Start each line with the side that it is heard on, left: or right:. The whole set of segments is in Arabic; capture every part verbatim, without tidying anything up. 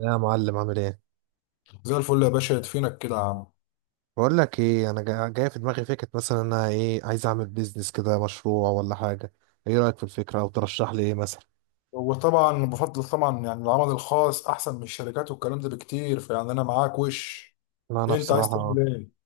right: يا معلم عامل ايه؟
left: زي الفل يا باشا يدفينك كده يا عم.
right: بقول لك ايه، انا جا- جاي في دماغي فكره، مثلا انا ايه، عايز اعمل بيزنس كده، مشروع ولا حاجه. ايه رايك في الفكره، او ترشح لي ايه مثلا؟
left: وطبعا بفضل طبعا يعني العمل الخاص احسن من الشركات والكلام ده بكتير، فيعني انا معاك. وش
right: لا انا
left: إيه انت عايز
right: بصراحه،
left: تعمل ايه؟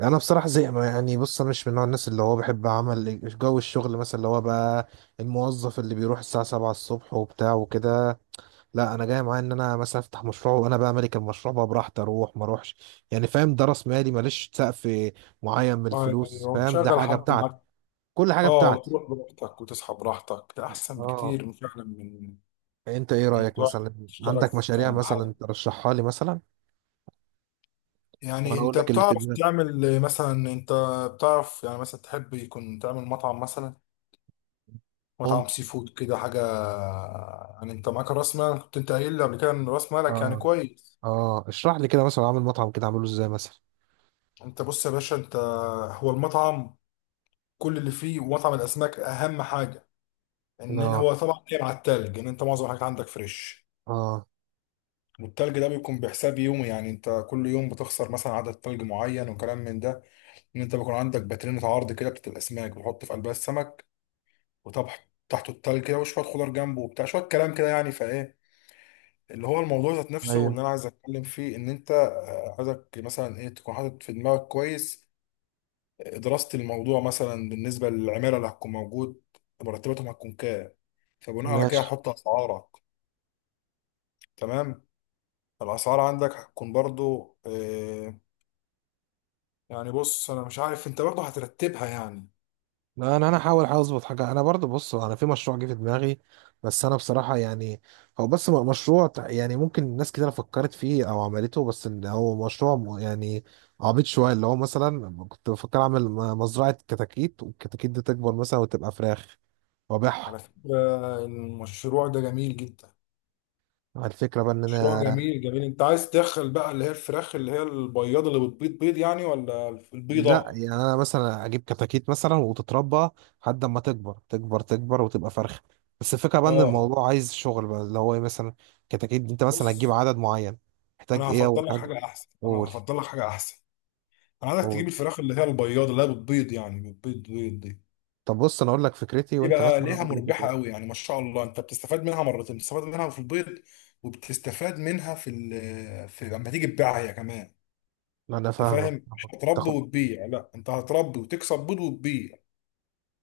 right: انا بصراحه زي ما يعني، بص انا مش من نوع الناس اللي هو بحب عمل جو الشغل، مثلا اللي هو بقى الموظف اللي بيروح الساعه سبعة الصبح وبتاع وكده. لا انا جاي معايا ان انا مثلا افتح مشروع، وانا بقى مالك المشروع، بقى براحتي اروح ما اروحش، يعني فاهم، ده راس مالي، ماليش سقف معين من الفلوس،
left: ايوه،
right: فاهم ده
left: تشغل
right: حاجه
left: حد
right: بتاعتي،
left: معاك.
right: كل حاجه
left: اه،
right: بتاعتي.
left: وتروح براحتك وتصحى براحتك، ده احسن
right: اه،
left: بكتير من فعلا من
right: انت ايه
left: من
right: رأيك
left: تروح
right: مثلا؟
left: تشتغل
right: عندك
left: في
right: مشاريع
left: عند
right: مثلا
left: حد.
right: ترشحها لي مثلا،
left: يعني
right: وانا اقول
left: انت
right: لك اللي في
left: بتعرف
right: دماغك.
left: تعمل مثلا، انت بتعرف يعني مثلا تحب يكون تعمل مطعم مثلا، مطعم
right: ممكن.
left: سي فود كده حاجه. يعني انت معاك راس مال، كنت انت قايل لي قبل كده ان راس مالك يعني
right: اه.
left: كويس.
right: اه، اشرح لي كده، مثلا اعمل مطعم، كده اعمله ازاي مثلا؟
left: انت بص يا باشا، انت هو المطعم كل اللي فيه، ومطعم الاسماك اهم حاجه ان
right: اه.
left: هو طبعا جاي مع التلج، ان انت معظم الحاجات عندك فريش.
right: اه.
left: والتلج ده بيكون بحساب يومي، يعني انت كل يوم بتخسر مثلا عدد تلج معين وكلام من ده. ان انت بيكون عندك باترينة عرض كده بتاعت الاسماك، بتحط في قلبها السمك وطبح تحته التلج كده، وشويه خضار جنبه وبتاع شويه كلام كده. يعني فايه اللي هو الموضوع ذات نفسه،
right: ايوه.
left: واللي انا عايز اتكلم فيه ان انت آه، عايزك مثلا ايه تكون حاطط في دماغك كويس دراسة الموضوع. مثلا بالنسبة للعمالة اللي هتكون موجود، مرتباتهم هتكون كام، فبناء على كده
right: ماشي.
left: هتحط أسعارك. تمام. الأسعار عندك هتكون برضو آه، يعني بص، أنا مش عارف أنت برضو هترتبها يعني.
right: لا انا، انا هحاول، احاول اظبط حاجه، انا برضو بص انا في مشروع جه في دماغي، بس انا بصراحه يعني هو بس م- مشروع تع- يعني ممكن ناس كتير فكرت فيه او عملته، بس ان هو مشروع م- يعني عبيط شويه، اللي هو مثلا كنت بفكر اعمل م- مزرعه كتاكيت، والكتاكيت دي تكبر مثلا وتبقى فراخ وابيعها.
left: على فكرة المشروع ده جميل جدا،
right: الفكرة بقى ان
left: مشروع
right: انا،
left: جميل جميل. أنت عايز تدخل بقى اللي هي الفراخ اللي هي البياضة اللي بتبيض بيض، يعني، ولا البيضة؟
right: لا
left: اه.
right: يعني انا مثلا اجيب كتاكيت مثلا وتتربى لحد ما تكبر تكبر تكبر وتبقى فرخة، بس الفكرة بقى ان
left: آه.
right: الموضوع عايز شغل بقى، اللي هو إيه مثلا؟ كتاكيت انت مثلا هتجيب
left: بص،
right: عدد معين، محتاج
left: أنا
right: ايه اول
left: هفضل لك
right: حاجة؟
left: حاجة أحسن، أنا
right: قول.
left: هفضل لك حاجة أحسن. أنا عايزك تجيب
right: قول.
left: الفراخ اللي هي البياضة اللي هي بتبيض، يعني بتبيض بيض دي.
right: طب بص انا اقول لك فكرتي
left: دي
right: وانت
left: بقى
right: مثلا
left: ليها
right: قول لي
left: مربحة قوي،
right: فكرتي.
left: يعني ما شاء الله انت بتستفاد منها مرتين، بتستفاد منها في البيض، وبتستفاد منها في ال... في لما تيجي تبيعها هي كمان.
right: انا
left: انت
right: فاهمك.
left: فاهم، مش هتربي
right: تاخد،
left: وتبيع، لا انت هتربي وتكسب بيض وتبيع.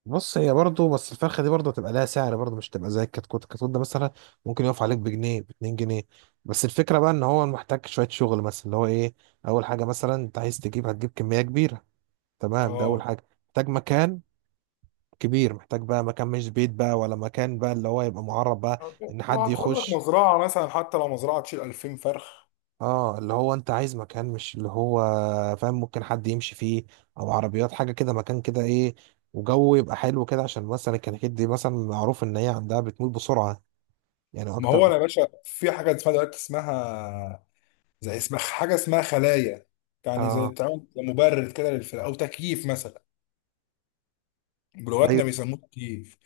right: بص هي برضه، بس الفرخه دي برضه هتبقى لها سعر برضه، مش تبقى زي الكتكوت، الكتكوت ده مثلا ممكن يقف عليك بجنيه، ب باتنين جنيه، بس الفكره بقى ان هو محتاج شويه شغل، مثلا اللي هو ايه؟ اول حاجه مثلا انت عايز تجيب، هتجيب كميه كبيره، تمام، ده اول
left: اه،
right: حاجه، محتاج مكان كبير، محتاج بقى مكان، مش بيت بقى ولا مكان بقى، اللي هو يبقى معرض بقى
left: هت-
right: ان
left: ما
right: حد
left: هتاخد لك
right: يخش.
left: مزرعة مثلا حتى لو مزرعة تشيل ألفين فرخ.
right: اه، اللي هو انت عايز مكان، مش اللي هو، فاهم، ممكن حد يمشي فيه، او عربيات حاجه كده، مكان كده ايه، وجو يبقى حلو كده، عشان مثلا الكناكيد دي مثلا معروف ان هي عندها بتموت بسرعه يعني
left: ما هو
right: اكتر.
left: انا يا باشا في حاجة اسمها دلوقتي اسمها زي، اسمها حاجة اسمها خلايا. يعني زي
right: اه.
left: تعمل مبرد كده للفرخ او تكييف مثلا، جلواتنا
right: ايوه.
left: بيسموه تكييف.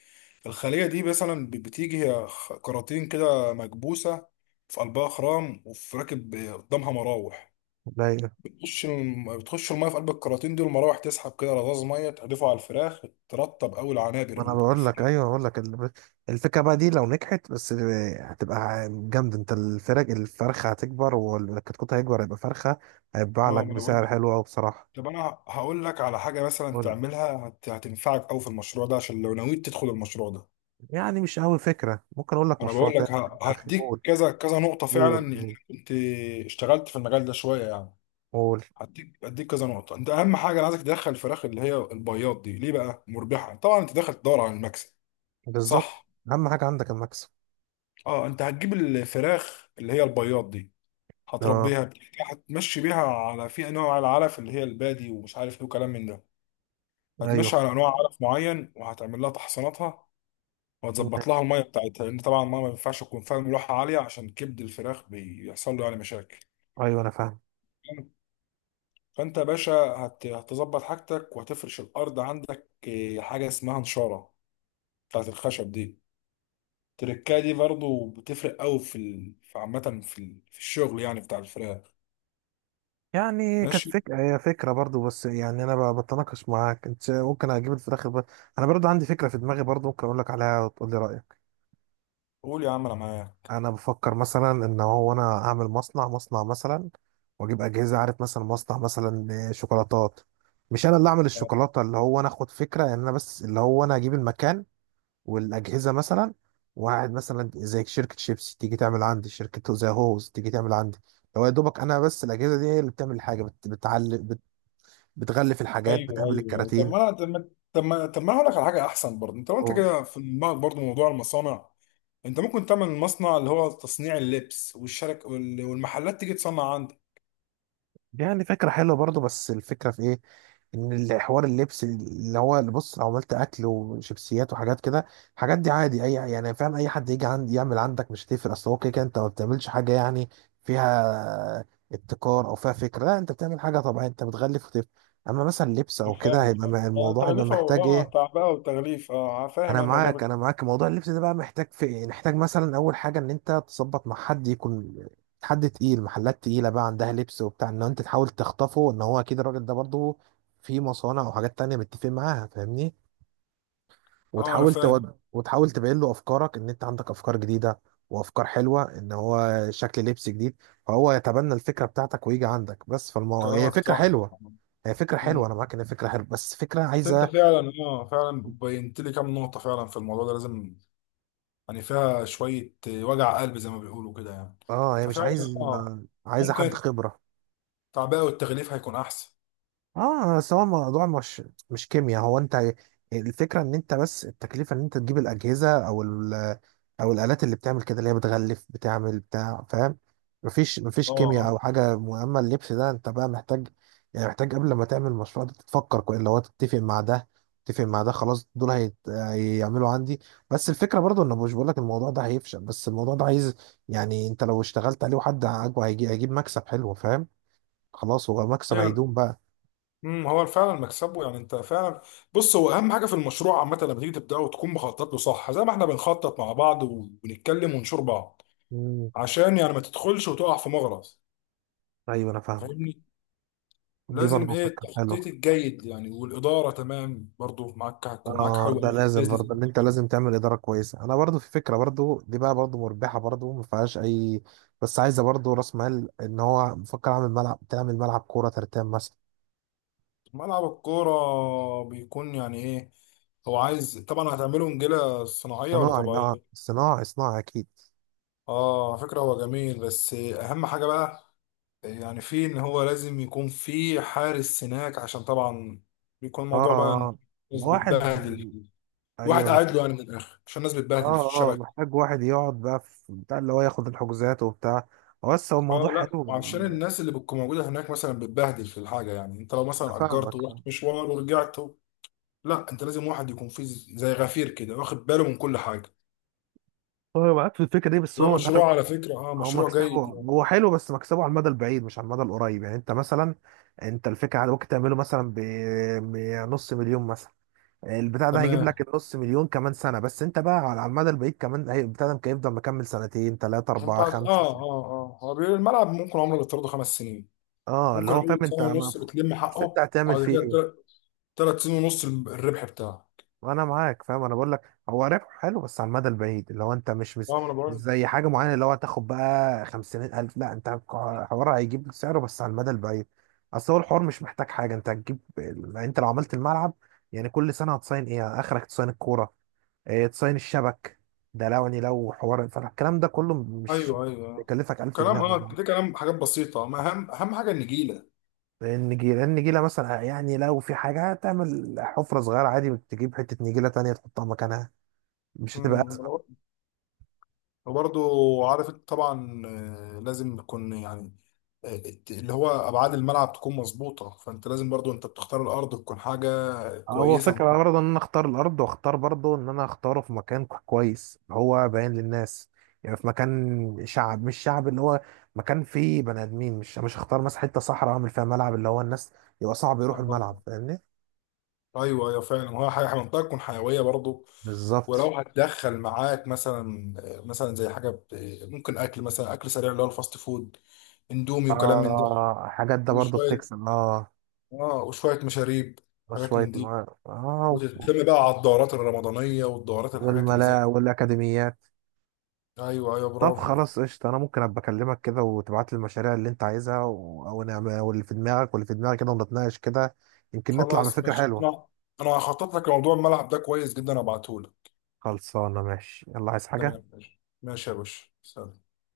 left: الخلية دي مثلا ب- بتيجي هي خ- كراتين كده مكبوسة، في قلبها خرام وفي راكب قدامها مراوح.
right: ايوه،
left: بتخش الم... بتخش المية في قلب الكراتين دي، والمراوح تسحب كده رذاذ مية تحدفه على الفراخ، ترطب أوي العنابر
right: ما انا
left: اللي في
right: بقول لك،
left: الفراخ.
right: ايوه بقول لك ال- الفكره بقى دي لو نجحت بس، هتبقى جامد، انت الفرق الفرخه هتكبر، والكتكوت هيكبر هيبقى فرخه، هيتباع لك
left: اه ما انا بقول
right: بسعر
left: لك،
right: حلو قوي بصراحه.
left: طب انا هقول لك على حاجة مثلا
right: قول.
left: تعملها هت... هتنفعك أوي في المشروع ده عشان لو نويت تدخل المشروع ده.
right: يعني مش قوي فكره، ممكن اقول لك
left: انا
right: مشروع
left: بقول
right: تاني
left: لك
right: في
left: ه...
right: دماغي.
left: هديك
right: قول.
left: كذا كذا نقطة
right: قول.
left: فعلا، يعني
right: قول.
left: كنت اشتغلت في المجال ده شوية يعني.
right: قول.
left: هديك، هديك كذا نقطة. انت اهم حاجة انا عايزك تدخل الفراخ اللي هي البياض دي، ليه بقى مربحة؟ طبعا انت داخل تدور على المكسب،
right: بالظبط،
left: صح؟
right: اهم حاجه عندك المكسب.
left: اه، انت هتجيب الفراخ اللي هي البياض دي،
right: اه.
left: هتربيها، بتفتح- هتمشي بيها على في انواع العلف اللي هي البادي ومش عارف ايه وكلام من ده. هتمشي
right: ايوه.
left: على انواع علف معين، وهتعمل لها تحصيناتها، وهتظبط لها
right: ماشي.
left: الميه بتاعتها، لان طبعا الميه ما ينفعش تكون فيها ملوحه عاليه، عشان كبد الفراخ بيحصل له يعني مشاكل.
right: ايوه انا فاهم.
left: فانت يا باشا هت- هتظبط حاجتك، وهتفرش الارض عندك آه، حاجه اسمها نشاره بتاعت الخشب دي. التركايه دي برضو بتفرق قوي في ال... في عامة في, ال... في الشغل يعني بتاع الفراخ.
right: يعني كانت
left: ماشي.
right: فكرة، هي فكرة برضو، بس يعني أنا ب- بتناقش معاك، أنت ممكن أجيب الفراخ ب... أنا برضو عندي فكرة في دماغي برضو، ممكن أقول لك عليها وتقول لي رأيك.
left: قول يا عم انا معاك.
right: أنا بفكر مثلا إن هو أنا أعمل مصنع مصنع مثلا، وأجيب أجهزة، عارف مثلا مصنع مثلا شوكولاتات، مش أنا اللي أعمل الشوكولاتة، اللي هو أنا أخد فكرة إن أنا بس اللي هو أنا أجيب المكان والأجهزة مثلا، وقاعد مثلا زي شركة شيبسي تيجي تعمل عندي، شركة زي هوز تيجي تعمل عندي. هو يا دوبك انا بس الاجهزه دي هي اللي بتعمل الحاجه، بت... بتعلم، بتغلف الحاجات،
left: ايوه
right: بتعمل
left: ايوه أيوة. طب
right: الكراتين.
left: ما انا طب ما طب ما طب ما أنا هقول لك على حاجه احسن برضه. انت قلت
right: و-
left: كده في دماغك برضه موضوع المصانع، انت ممكن تعمل مصنع اللي هو تصنيع اللبس والشرك وال- والمحلات تيجي تصنع عندك.
right: يعني فكرة حلوة برضو، بس الفكرة في ايه؟ ان الحوار اللبس اللي هو اللي بص، لو عملت اكل وشيبسيات وحاجات كده، الحاجات دي عادي اي يعني، فاهم اي حد يجي عندي يعمل عندك مش هتفرق، اصل هو كده كده انت ما بتعملش حاجة يعني فيها ابتكار او فيها فكرة، لا انت بتعمل حاجة طبيعية، انت بتغلف وتف، اما مثلا لبس او
left: أنا
right: كده
left: فاهم
right: هيبقى م-
left: فاهم انا
right: الموضوع هيبقى
left: تغليفه و-
right: محتاج
left: اه
right: ايه.
left: تعبئه وتغليف، اه فاهم
right: انا
left: أنا الموضوع
right: معاك،
left: بت...
right: انا معاك، موضوع اللبس ده بقى محتاج في إيه؟ محتاج مثلا اول حاجه ان انت تظبط مع حد يكون حد تقيل، محلات تقيله بقى عندها لبس وبتاع، ان انت تحاول تخطفه، ان هو اكيد الراجل ده برضه في مصانع او حاجات تانية متفق معاها، فاهمني،
left: اه انا
right: وتحاول
left: فاهم.
right: تود وتحاول تبين له افكارك، ان انت عندك افكار جديده وافكار حلوه، ان هو شكل لبس جديد، فهو يتبنى الفكره بتاعتك ويجي عندك، بس فالمو... هي
left: كلامك
right: فكره
left: صح.
right: حلوه، هي فكره حلوه، انا معاك ان هي فكره حلوه، بس فكره
left: انت
right: عايزه،
left: فعلا، اه فعلا بينت لي كام نقطة فعلا في الموضوع ده لازم، يعني فيها شوية وجع قلب زي ما بيقولوا كده يعني.
right: اه هي مش
left: ففعلا
right: عايز،
left: اه،
right: عايزه حد
left: ممكن
right: خبره.
left: التعبئة والتغليف هيكون أحسن.
right: اه بس هو الموضوع مش مش كيمياء، هو انت الفكره ان انت بس التكلفه، ان انت تجيب الاجهزه او ال، او الالات اللي بتعمل كده، اللي هي بتغلف بتعمل بتاع، فاهم، مفيش مفيش
left: اه.
right: كيمياء او
left: آه.
right: حاجه مهمه، اللبس ده انت بقى محتاج يعني محتاج قبل ما تعمل المشروع ده تتفكر كويس، اللي هو تتفق مع ده، تتفق مع ده، خلاص دول هيت... هيعملوا عندي، بس الفكره برضو ان مش بقول لك الموضوع ده هيفشل، بس الموضوع ده عايز يعني، انت لو اشتغلت عليه وحد عاجبه هيجي هيجيب مكسب حلو، فاهم، خلاص هو مكسب
left: ايوه.
right: هيدوم بقى.
left: امم، هو فعلا مكسبه، يعني انت فعلا، بص هو اهم حاجة في المشروع عامة لما تيجي تبدأه تكون مخطط له صح، زي ما احنا بنخطط مع بعض وبنتكلم ونشور بعض، عشان يعني ما تدخلش وتقع في مغرز.
right: ايوه انا
left: أنت
right: فاهمك،
left: فاهمني.
right: دي
left: لازم
right: برضه
left: ايه
right: فكره
left: التخطيط
right: حلوه.
left: الجيد يعني، والإدارة تمام برضو معاك، هتكون معاك
right: اه
left: حلو
right: ده
left: قوي في
right: لازم
left: البيزنس.
right: برضه ان انت لازم تعمل اداره كويسه، انا برضه في فكره برضه دي، بقى برضه مربحه برضه ما فيهاش اي، بس عايزه برضه راس مال، ان هو بفكر اعمل ملعب، تعمل ملعب كوره ترتان مثلا.
left: ملعب الكورة بيكون يعني ايه؟ هو عايز طبعا هتعمله نجيلة صناعية ولا
right: صناعي، اه
left: طبيعية؟
right: صناعي، صناعي اكيد.
left: اه فكرة هو جميل، بس اهم حاجة بقى يعني فيه، ان هو لازم يكون فيه حارس هناك، عشان طبعا بيكون
right: اه.
left: الموضوع بقى إن
right: آه.
left: الناس
right: واحد.
left: بتبهدل.
right: ايوه
left: واحد
right: انا،
left: قاعد له يعني من الاخر، عشان الناس بتبهدل في
right: اه اه
left: الشبكة.
right: محتاج واحد يقعد بقى في بتاع اللي هو ياخد الحجوزات وبتاع، بس هو
left: اه،
right: الموضوع
left: لا
right: حلو.
left: وعشان الناس اللي بتكون موجودة هناك مثلا بتبهدل في الحاجة، يعني انت لو
right: انا
left: مثلا اجرت
right: فاهمك،
left: ورحت
right: فاهم.
left: مشوار ورجعت، لا انت لازم واحد يكون فيه زي غفير كده واخد باله من كل حاجة.
right: هو معاك في الفكره دي، بس
left: ده
right: هو انا،
left: مشروع على فكرة، اه
right: هو
left: مشروع
right: مكسبه،
left: جيد يعني.
right: هو حلو بس مكسبه على المدى البعيد مش على المدى القريب، يعني انت مثلا، انت الفكره على، ممكن تعمله مثلا ب- بنص مليون مثلا، البتاع ده هيجيب
left: تمام.
right: لك النص مليون كمان سنه، بس انت بقى على على المدى البعيد كمان، هي- البتاع ده ممكن يفضل مكمل سنتين ثلاثه
left: انت
right: اربعه
left: عارف- اه
right: خمسه سنة.
left: اه اه هو بيقول الملعب ممكن عمره يفترضه خمس سنين،
right: اه اللي
left: ممكن
right: هو فاهم
left: اول سنة
right: انت ما-
left: ونص بتلم
right: اصل انت
left: حقه،
right: هتعمل
left: وبعد
right: فيه
left: كده
right: ايه؟
left: تل- تلات سنين ونص الربح بتاعه.
right: وانا معاك فاهم، انا بقول لك هو ربح حلو بس على المدى البعيد، اللي هو انت مش مش,
left: فاهم انا
right: مش
left: بقول.
right: زي حاجه معينه، اللي هو هتاخد بقى خمسين الف، لا انت حوار هيجيب سعره بس على المدى البعيد، اصل هو الحوار مش محتاج حاجه، انت هتجيب ال- يعني انت لو عملت الملعب، يعني كل سنه هتصين ايه، اخرك تصين الكوره، إيه تصين الشبك، ده لو يعني لو حوار فالكلام ده كله مش
left: ايوه ايوه.
right: يكلفك الف جنيه
left: كلام،
right: على
left: اه
right: بعض.
left: ده كلام حاجات بسيطة. ما اهم اهم حاجة النجيلة.
right: النجيله، النجيله مثلا اه يعني لو في حاجه، هتعمل حفره صغيره عادي، تجيب حته نجيله تانية تحطها مكانها، مش هتبقى
left: امم.
right: أزمة.
left: وبرضه عارف انت طبعا آه، لازم يكون يعني آه، الت- اللي هو ابعاد الملعب تكون مظبوطة، فانت لازم برضه انت بتختار الارض تكون حاجة
right: هو
left: كويسة.
right: فكرة برضه ان انا اختار الارض، واختار برضه ان انا اختاره في مكان كو- كويس، هو باين للناس، يعني في مكان شعب، مش شعب اللي هو، مكان فيه بني ادمين، مش مش هختار مثلا حتة صحراء اعمل فيها ملعب، اللي هو الناس يبقى صعب يروحوا الملعب، فاهمني.
left: ايوه ايوه فعلا، وهي حاجه منطقه تكون حيويه برضه.
right: بالظبط.
left: ولو هتدخل معاك مثلا، مثلا زي حاجه ب- ممكن اكل مثلا، اكل سريع اللي هو الفاست فود، اندومي وكلام من ده.
right: آه، حاجات ده برضه
left: وشويه،
right: بتكسب، اه.
left: اه وشويه مشاريب، حاجات
right: وشوية
left: من
right: م-
left: دي.
right: اه.
left: وتهتم بقى على الدورات الرمضانيه والدورات الحاجات اللي زي
right: والملاعب
left: دي.
right: والاكاديميات.
left: ايوه ايوه
right: طب
left: برافو.
right: خلاص قشطة، أنا ممكن أبقى أكلمك كده وتبعت لي المشاريع اللي أنت عايزها، و... أو نعمل، أو اللي في دماغك واللي في دماغك كده، ونتناقش كده، يمكن نطلع
left: خلاص
right: بفكرة
left: ماشي.
right: حلوة.
left: انا انا هخطط لك لموضوع الملعب ده كويس جدا ابعته لك.
right: خلصانة، ماشي، يلا عايز حاجة؟
left: تمام ماشي ماشي يا باشا، سلام.